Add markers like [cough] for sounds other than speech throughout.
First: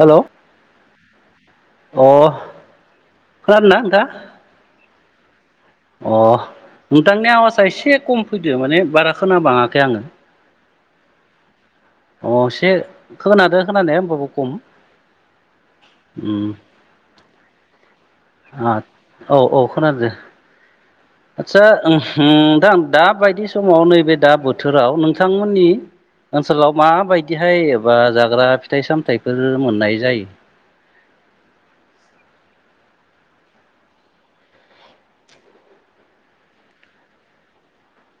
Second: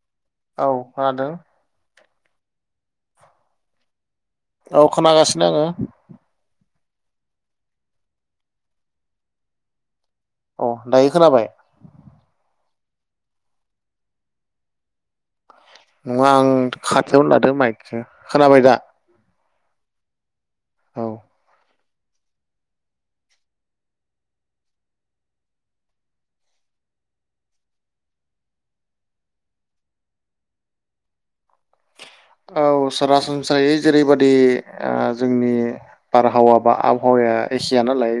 Hello औ खोनादों अ खोनादो ना नोंथाङा? औ खोनागासिनो आङो अ नोंथांनि आवाजआ एसे खम फैदो माने बारा खोनाबाङाखै आङो अ दायो खोनाबाय अ एसे खोनादो खोनानाया होमबाबो खम नङा उम आं खाथियावनो लादो माइकखो खोनाबाय दा औ औ खोनादो औ आतसा उम होम दा दा दााबायदि समाव नैबे दा बोथोराव नोंथांमोननि ओनसोलाव माबायदिहाय एबा जाग्रा फिथाइ सामथाइफोर मोननाय जायो? औ सरासनस्रायै जेरैबादि जोंनि बारहावा बा आबहावाया एसेयानो नालाय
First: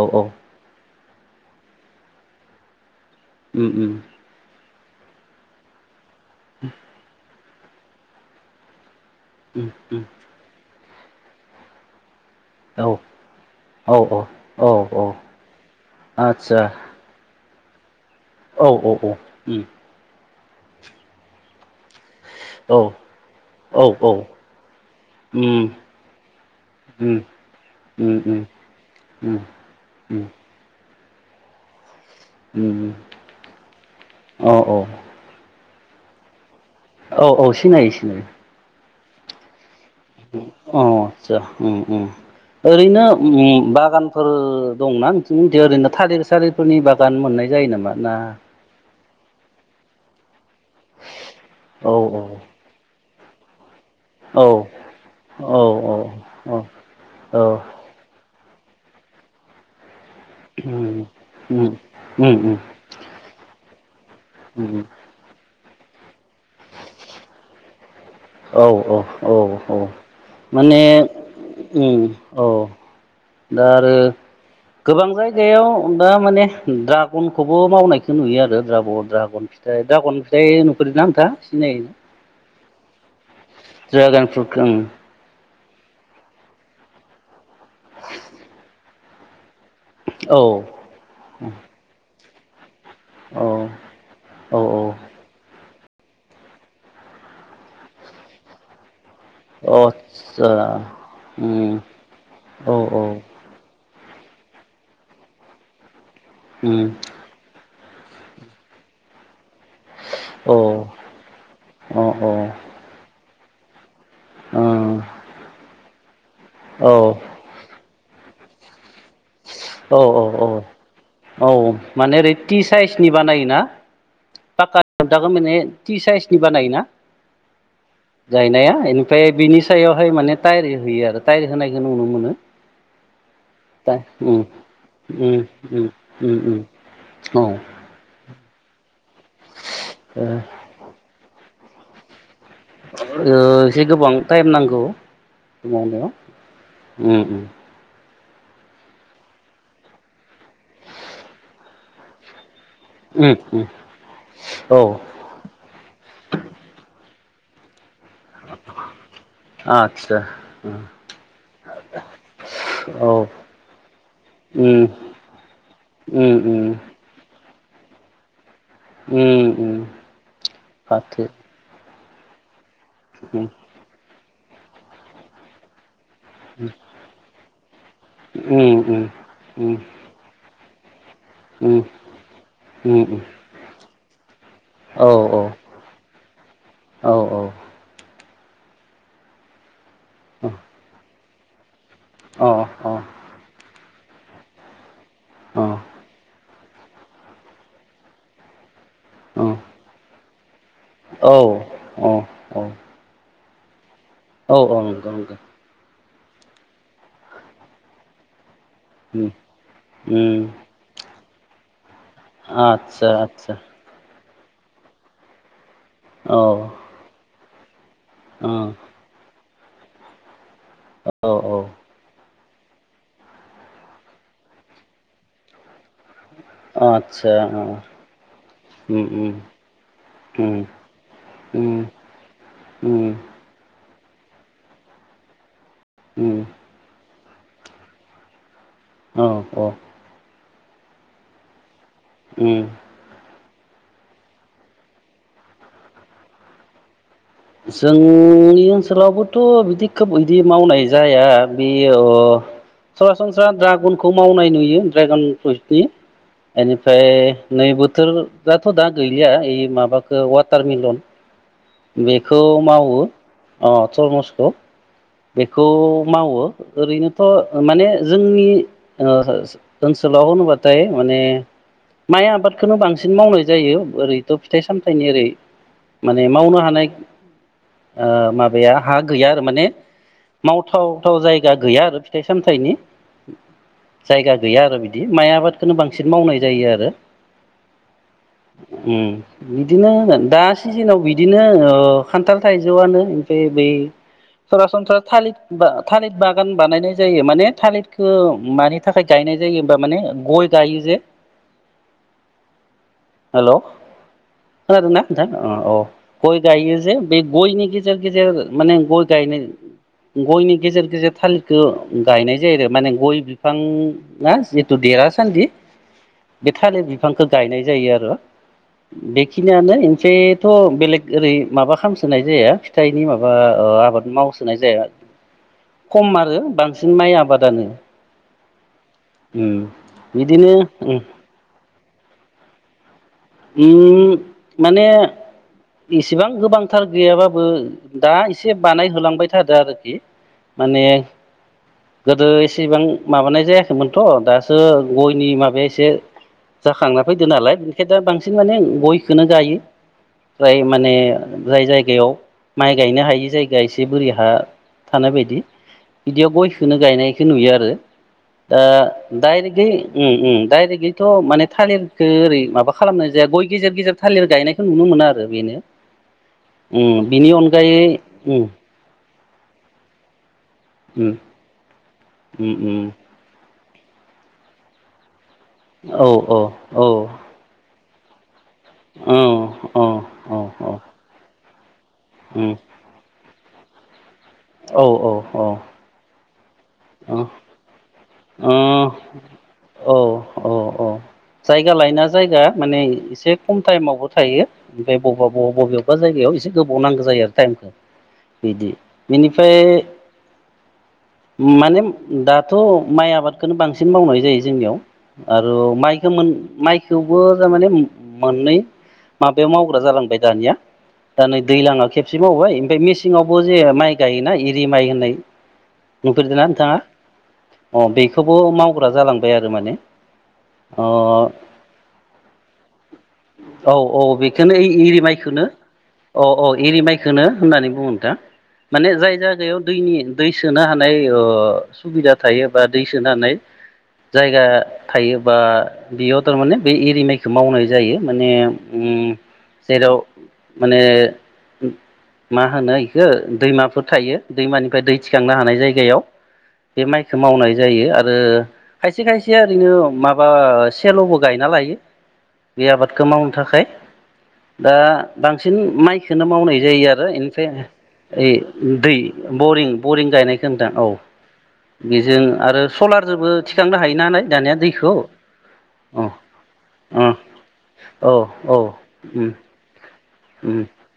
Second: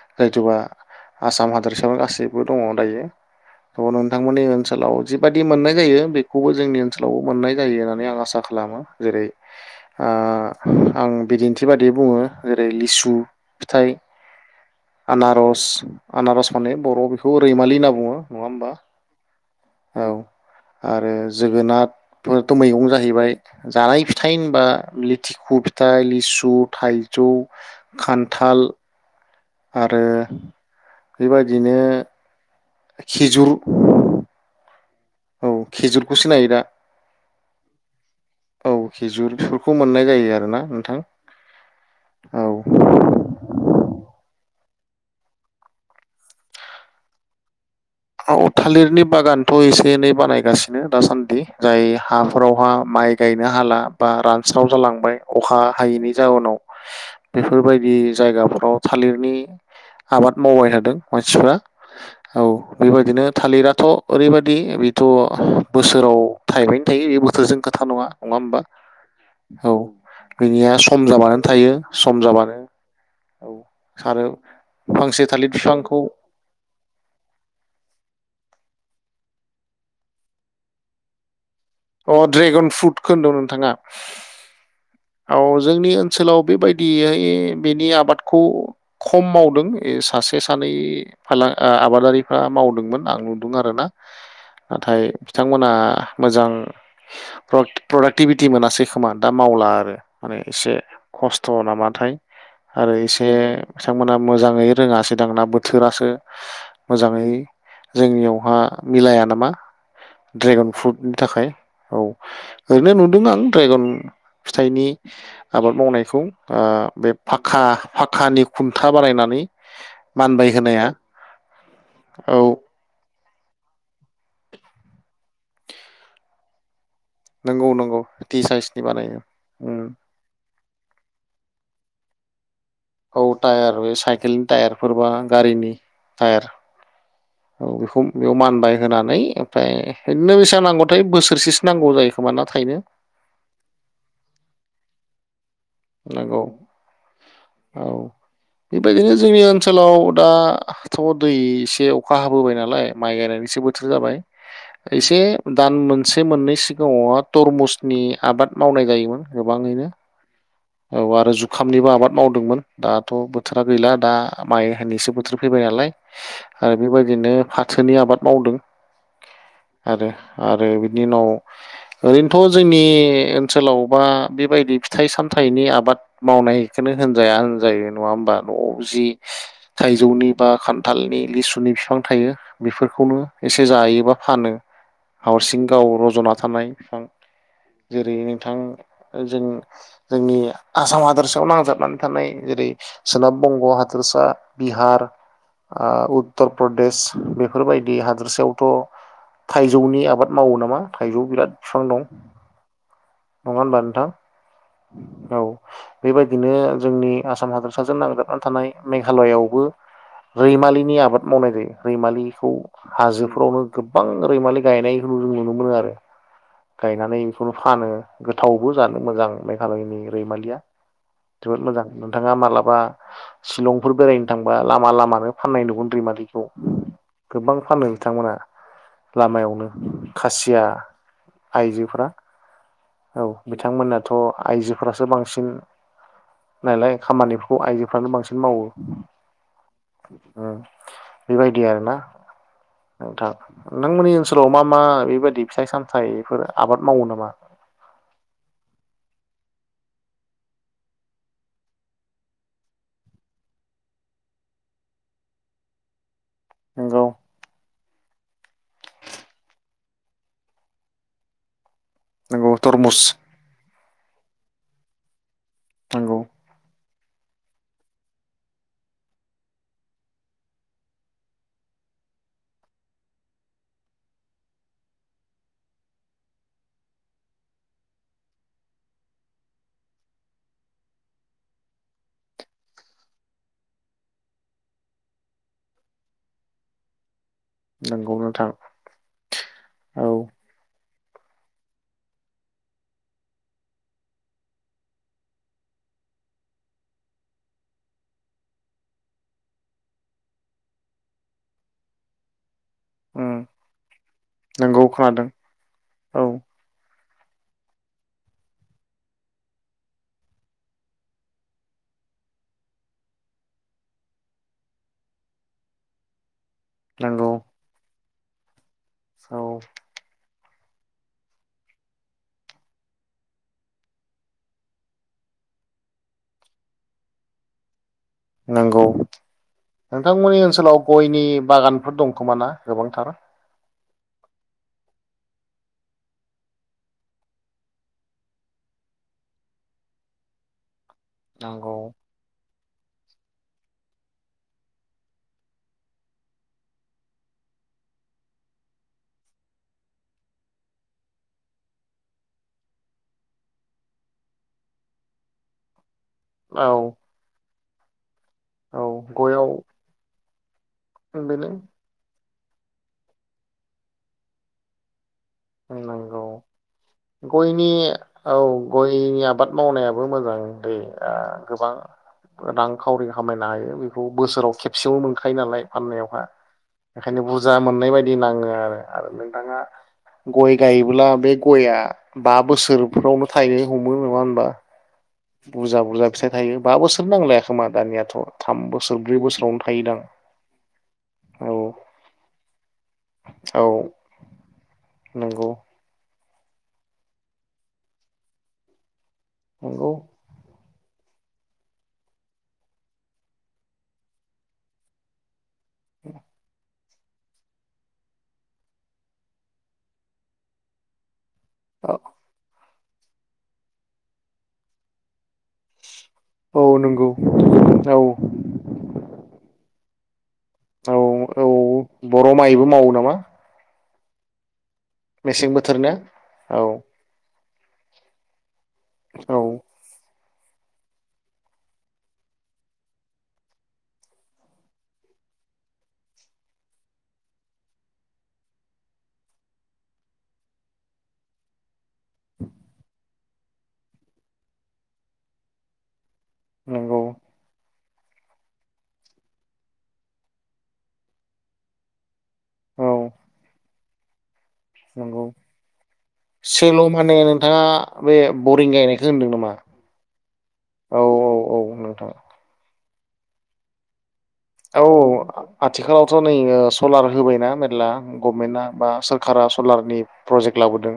औ औ [unintelligible] आसाम हादरसायाव गासैबो दङ दायो उम थ उम नोंथांमोननि ओन सोलाव जिबादि मोननाय जायो बे खौबो जोंनि ओनसोलावबो मोननाय जायो। ना नै आं आसा खालामो। जेरै उम उम आ आं बिदिन्थि बादियै बुङो। जेरै औ लिसु फिथाइ औ औ औ औ आनारस आनारस आदसा माने बर'आव बेखौ रैमलि होनना बुङो। औ होमबा औ औ उम औ आरो जोगोनाथ थ'मेथ' औ मैगं जाहैबाय औ जानाय औ फिथाइ होनबा लिथिखु उम फिथाइ लिसु उम थाइजौ उम उम खान्थाल उम आरो उम बे बायदिनो उम खेजुर औ औ औ खेजुरखौसो नायो दा? औ औ सिनायो सिनायो। औ खिजुर [unintelligible] उम अ' सा उम उम औ ओरैनो ओम बागान फोर दंना नोंसिनिथिं ओरैनो थालिर सालिरफोरनि बागान मोननाय जायो नामा? ना आव थालिरनि बागानथ एसे एनै बानायगास नो दासान्दि जाय औ हाफोराव हा माइ गायनो हाला बा औ रानस्राव जालांबाय औ अखा हायैनि औ जाउनाव औ औ बेफोरबायदि जायगाफोर औ थालिरनि आबाद मावबाय थादों उम मानसिफ्रा उम उम औ उम बेबायदिनो थालिराथ' ओरैबायदि उम बेथ' बोसोराव थाइबायनो थायो बे बोथोरजों खोथा नङा होमबा औ औ औ औ बिनिया माने सम जाबानो थायो उम सम औ जाबानो औ दा आरो गोबां फांसे थालिर जायगायाव बिफांखौ दा माने द्रागनखौबो मावनाय खो नुयो आरो द्राब द्रागन फिथाइ द्रागन फिथाइ नुफेदोना ओंथां अ' ड्रेगन फ्रुटखौ होनदों नोंथाङा? ड्रागन फ्रुट औ जोंनि ओनसोलाव बेबायदिहाय बेनि आबादखौ खम मावदों। ए सासे ओं सानै फाल आबादारि फोरा मावदोंमोन। आं औ नुदों आरोना औ नाथाय बिथांमोना आ मोजां। प्र प्रडाक्टिभिटि मोनासै खोमा दा मावला औ अ आरो माने आतसा एसे खस्थ उम नामाथाय औ आरो औ एसे मोना मोजाङै रोङासै दां ना बोथोरासो उम मोजाङै जोंनियाव हा मिलाया नामा औ ड्रेगन फ्रुटनि थाखाय औ अ अ ओरैनो नु दों आं ड्रायगन‌ फिथाइनि ओं आबाद मावनायखौ आ औ बे फाखा फाखानि खुन्था बानायनानै औ औ औ मानबाय होनाया औ माने ओरै औ ति साइसनि बानायोना पाका खुन्थाखौ माने ति साइसनि बानायोना नंगौ नंगौ टि गायनाया साइसनि बानायो एनिफ्राय बिनि उम सायावहाय माने तायेर होयो आरो तायेर होनायखौ नुनो मोनो। औ तायार दा होयो उम साइकेलनि तायारफोर बा उम गारिनि उम तायार उम उम औ बेखौ बेयाव मान ताइ होनां नै फाय ओ इदिनो बेसा नांगौथाय बोसोरसे नांगौ जायो खोमाना? ओ इसे गोबां टाइम नांगौ। नांगौ मावनायाव ओम ओम। औ बेबायदिनो जोंनि ओनसोलाव दा थ' दै इसे अखा हाबोबाय ना लाय माइ उम उम गायनायनिसो उम बोथोर जाबाय औ इसे दान मोनसे मोननै सिगाङावहा तरमुस नि आबाद मावनाय जायोमोन गोबाङैनो आदसा औ आरो जुखामनिबो आबाद मावदोंमोन दाथ' औ बोथोरा गैला दा माइ उम होनैसो बोथोर फैबाय नालाय उम उम आरो बेबायदिनो ओ फाथोनि आबाद मावदों। उम उम आरो आरो बिनि फाथो उनाव ओरैनोथ' जोंनि उम ओनसोलाव बा बेबायदि फिथाइ साम थाइनि आबाद मावनायखोनो होनजाया होनजायो नंङा होमबा? न'आव उम जि उम उम उम थाइजौनि बा खान थालनि लिसुनि उम बिफां थायो बेफोरखौनो उम एसे जायोबा फानो औ हावरसिं गाव रज'ना थानाय फिफां औ औ जेरैयै थां ओजों जोंनि आसाम हादोरस आव नांजाबनानै थानाय अ जेरै सोनाब बंग हाद दोरसा बिहार अ आह उद उत्तर प्रदेश बेफोरबायदि हादोरसायावथ थाइजौनि आबाद मावयो मा थाइजौ औ बिराद फिफां दं। अ औ नंङा होनबा नोंथां? औ औ नंगौ नंगौ। औ बेबायदिनो जोंनि आसाम हादरसाजों नांजाबनानै थानाय उम मेघालआवबो उम रैमालिनि आबाद मावनाय जायो। रैमालिखौ आदसा आदसा हाजोफ्रावनो गोबां रैमालि गायनायखौ नुनो मोनो आरो। औ गायनानानै खौबो फानो अ गोथावबो जानो मोजां। मेघालयनि रैमालिया औ औ जोबोर मोजां नोंथां। नोहा मालाबा सिलंफोर बेरायनो थांबा लामा लामानो फाननाय नुगोन रैमालिखौ आतसा गोबां अ फानो बिथांमोना उम उम लामायावनो उम खासिया उम आइजोफ्रा उम औ बिथांमोना थ आइजोफोरासो बांसिन ओम नालाय खामानिफोरखौ आइजोफ्रानो बांसिन मावो औ औ ओम बेबायदि आरो ना उम नोंथां नोंथांमोननि ओनसोलाव मा मा बेबायदि फिथाइ सामथाइफोर आबाद मावो नामा जोंनि ओनसोलावबोथ बिदि खोब बिदि मावनाय जाया बेयो ओ सरासनस्रा ड्रागनखौ मावनाय नुयो ड्रागन फ्रुइटनि बेनिफ्राय नंगौ नै बोथोर दाथ दा गैलिया ओइ माबाखो वाटारमिलन बेखौ नंगौ मावो तरमुस अ तरमुज ओ बेखौ नंगौ मावो ओरैनो थ माने जोंनि ओ ओनसोलाव होनोब्लाथाय माने माइ आबादखौनो बांसिन मावनाय जायो ओरैथ फिथाइ सामथाइनि ओरै माने मावनो हानाय ओ माबाया हा गैया आरो माने मावथावथाव जायगा गैया आरो फिथाइ सामथाइनि जायगा गैया आरो बिदि माइ आबादखौो बांसिन मावनाय जायो आरो नंगौ नोंथां उम बिदिनो औ होगोन दा सिजोनाव बिदि बिदिनो ओ खान्थाल थाइजौआनो ओमफ्राय बै सरा थालिर थालिर बागान बानायनाय जायो माने थालिरखौ मानि थाखाय गायनाय जायोबा माने गय गायो जे उम हेल' नंगौ खोनादोंना नोंथां खोनादों अ औ गय गायो जे बे गयनि गेजेर गेजेर माने गय गायनाय गयनि गेजेर गेजेर थालिरखौ गायनाय जायो आरो माने गय बिफाङआ जिथु देरासान्दि बे थालिर बिफांखौ नंगौ गायनाय जायो आरो औ बेखिनियानसै इनफाय थ' बेलेग ओरै माबा खालामसोनाय जाया फिथाइनि माबा ओ आबाद मावस साय जाया खम आरो बांसिन माइ आबादानो नंगौ उम नोंथांमोननि बिदिनो ओनसोलाव उम गयनि बागानफोर दंखोमा ना गोबांथार ओम माने इसेबां गोबांथार गैयाबाबो दा एसे बानायहोलांबाय थादो आरोखि माने नंगौ गोदो एसेबां माबानाय जायाखैमोनथ' दासो गयनि माबाया एसे जाखांना फैदो नालाय बेनिखायनो दा बांसिन बांसिन माने गयखौनो गायो जाय माने जाय जायगायाव माइ गायनो हायि जायगाया एसे बोरि हा थानाय बायदि बिदियाव गय औ खोनो गायनायखो नुयो आरो दा औ गयाव दायरेगै दायरेग बिथ' माने बेनो थालिरखो ओरै माबा खालामनाय जाया गय गेजेर गेजेर थालिर गायनायखौ नुनो मोनो आरो बेनो नोंगौ उम बिनि गयनि अनगायै औ उम गयनि आब आबाद मावनायाबो मोजां दै ओ उम गोबां उम उम रांखावरि खामायनो हायो बेखौ बोसोराव खेबसेयाव मोन खायो नालाय औ फाननायावहा औ औ ओंखायनो बुरजा मोननाय बायदि दिनाङो आरो आरो औ नोंथांआ औ गय औ गायोब्ला बे बे गया बा उम बोसोरफ्रावनो थायनो हमो नङा औ औ ओ बुरजा बुरजा फिथाइ थायो बा बोसोर नांलाय खोमा दानियाथ थाम औ बोसोर ब्रै बोसोरावनो थायोदां औ औ औ जायगा लायना जायगा माने एसे खम औ टाइमावबो थायो ओमफ्राय बबेबा बबेबा नंगौ बबेयावबा जायगायाव एसे गोबाव नांगौ जायो आरो टाइमखौ बिदि बेनिफ्राय नंगौ माने दाथ माइ आबादखौनो बांसिन मावनाय जायो जोंनियाव औ माइखौ थेवबो थारमाने मोननै माबायाव मावग्रा जालांबाय दानिया दा नै दैलाङा खेबसे मावबाय बे मेसेंआवबो जे माइ गायोना एरि माइ होननाय नफेरदों ना औ नोंथाङा नंगौ अ औ बेखौबो मावग्रा जालांबाय आरो माने अ औ औ बर माइबो मावो नामा औ औ बेखौनो एरि माइखौनो मेसें बोथोर ना अ औ एरि माइखौनो होननानै बुङ दा माने जाय औ जायगायाव दैनि दै सोनो हानाय ओ सुबिदा थायो बा दै सोनाय जायगा थायो बा बेयाव थारमाने बे एरि माइखौ मावनाय जायो माने जेराव माने मा होनो बेखौ दैमाफोर थायो दैमानिफ्राय दै थिखांनो हानाय जायो। [unintelligible] याव बे नंगौ माइखौ मावनाय जायो आरो आरो खायसे खायसे ओरैनो माबा सेलबो गायना लायो। बे औ आबादखौ मावनो थाखाय। दा नंगौ बांसिन माइखौनो मावनाय सेल' जायो आरो माने बेनिफ्राय नोंथाङा बे ओइ बरिं दै गायनायखौ होनदों नामा बरिं बरिं गायनायख दां औ बेजों आरो सलारजोंबो थिखांनो हायो नालाय। दानिया औ दैखौ अ आथिखालावथ नै सलार अ होबायना मेर्ला औ गभारमेन्टआ औ बा उम सोरखारा सलारनि उम प्रजेक्ट लाबोदों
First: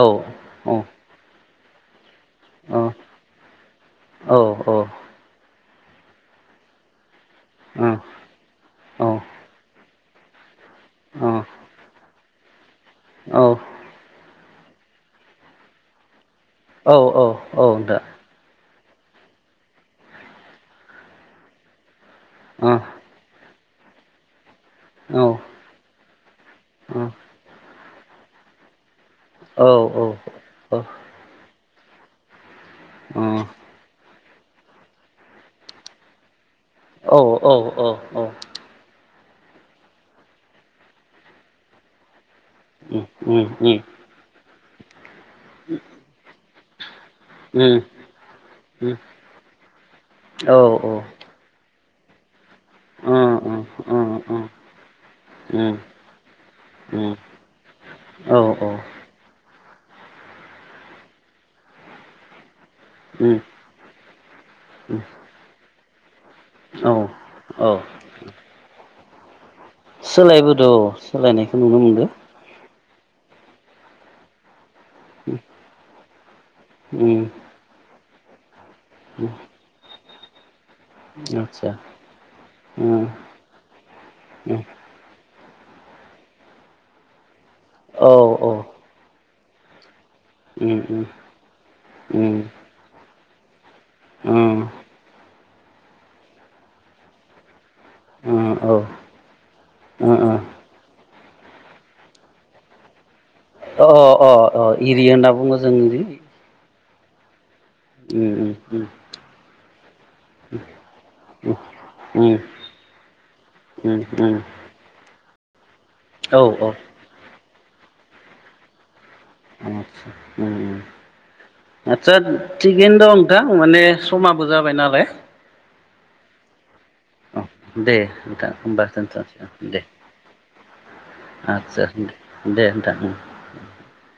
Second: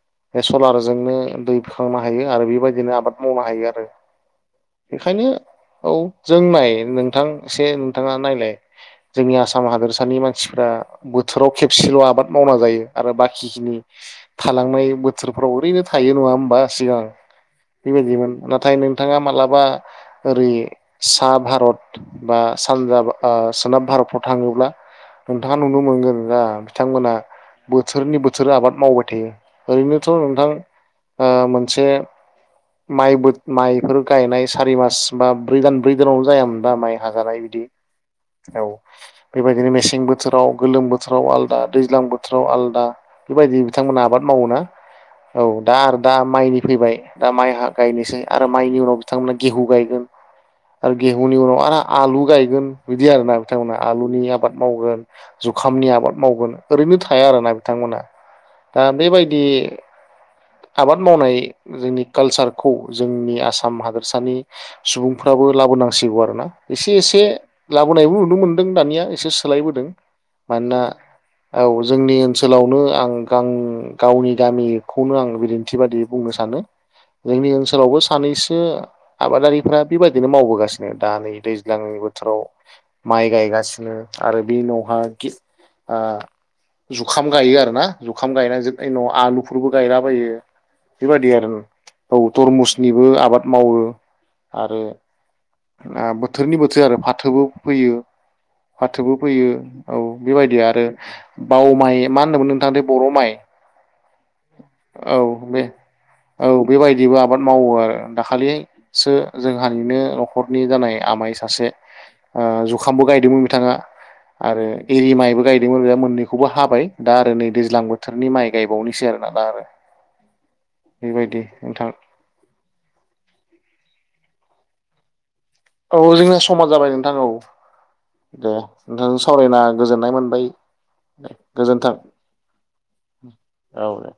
औ बे औ सलारजोंनो। दैखांना। हायो आरो बेबायदिनो आबाद मावनो हायो आरो औ बेखायनो औ जों नाय नोंथां सेल बिथाङा नायलाय जोंनि औ आसाम हादोर थानि मानसि ओ बोथोराव खेबसेल' आबाद मावना जायो। आरो औ औ बाखिखिनि थालांनाय बोथोरफ्राव ओरैनो थायो नङा होम बा औ दा औ सिगां बेबायदिमोन नाथाय नों नोंथाङा मालाबा ओरै सा भारत सानजाब सोनाब भारतफ्राव थाङोब्ला नोंथाङा नुनो मोनगोन ना बिथांमोना बोथोरनि बोथोरा आबाद मावबाय जों ओरैनोथ' नोंथां ओ से माइबो माइफोर गायनाय सारि मास बा ब्रै दान ब्रै दानावनो जायामोन। बा माइ हाजानाय औ बि औ औ बेबायदिनो मेसें बोथोराव गोलोम बोथोराव आलदा दैज्लां बो थोराव आलादा उम उम बेबायदि बिथांमोना आबाद मावोना औ दा आरो दा माइनि फैबाय दा माइ उम गायनोसै आरो माइनि उनाव उम बिथांमोना गेहु गायगोन औ औ ओ उम औ आरो गेहुनि उनाव आरो आलु गाय बिदि आरोना बिथांमोना आलुनि आबाद मावगोन जुखामनि आबाद मावगोन ओरैनो थाया आरोना बिथांमोना दा बेबायदि आबाद मावनाय जोंनि कालचार खौ जोंनि उम आसाम हादोरसानि उम सुबुंफ्राबो लाबोनां [unintelligible] एसे औ एसे औ लाबोनायबो नुनो मोन्दों दानिया एसे एसे सोलायबोदों सोलायबोदो मानोना औ सोलायनायखौ नुनो औ मोनदों जोंनि ओनसोलाव नो आं गां गावनि गामि खौनो आं बिदिन्थि बादि बुंनो सा जोंनि ओनसोलावबो सानैसो आबादारिफ्रा । बेबायदिनो मावबोगासिनो। दानि आदसा दैज्लांनि फोथाराव औ माइ गायगासिनो आरो बे उनाव हां आ जुखाम। गायो आरोना जुखाम औ गायनानै आलु [inaudible] बेबायदि आरो तरमुसनिबो आबाद मावो। उम आरो बोथोरनि बोथोर आरो फाथोबो फैयो फाथोबो फैयो औ अ बेबायदि आरो औ माइ मा होनोमोन नोंथाङ बर' माइ। अ अ अ एरि औ होनना बुङो बे जों औ बेबायदिबो आबाद। मावो आरो औ दाखालिसो जोंहानिनो न'खरनि जानाय आमाइ सासे जुखामबो गायदोंमोन बिथाङा आरो एरि माइबो गाय मोननैखौबो हाबाय दा आरो नै दैज्लां बोथोरनि माइ गायबावनोसै आरो आरोना दा बेबायदि नोंथां [inaudible] आतसा थिगैनो दं नोंथां माने समाबो जाबाय नालाय। औ जोंनिया समान जाबाय नोंथां औ दे नोंथां दे होमबा नोंथांजों दोनथ'नोसै सावरायना दे गोजोननाय मोनबाय दे आदसा गोजोनथों दे नोंथां औ दे।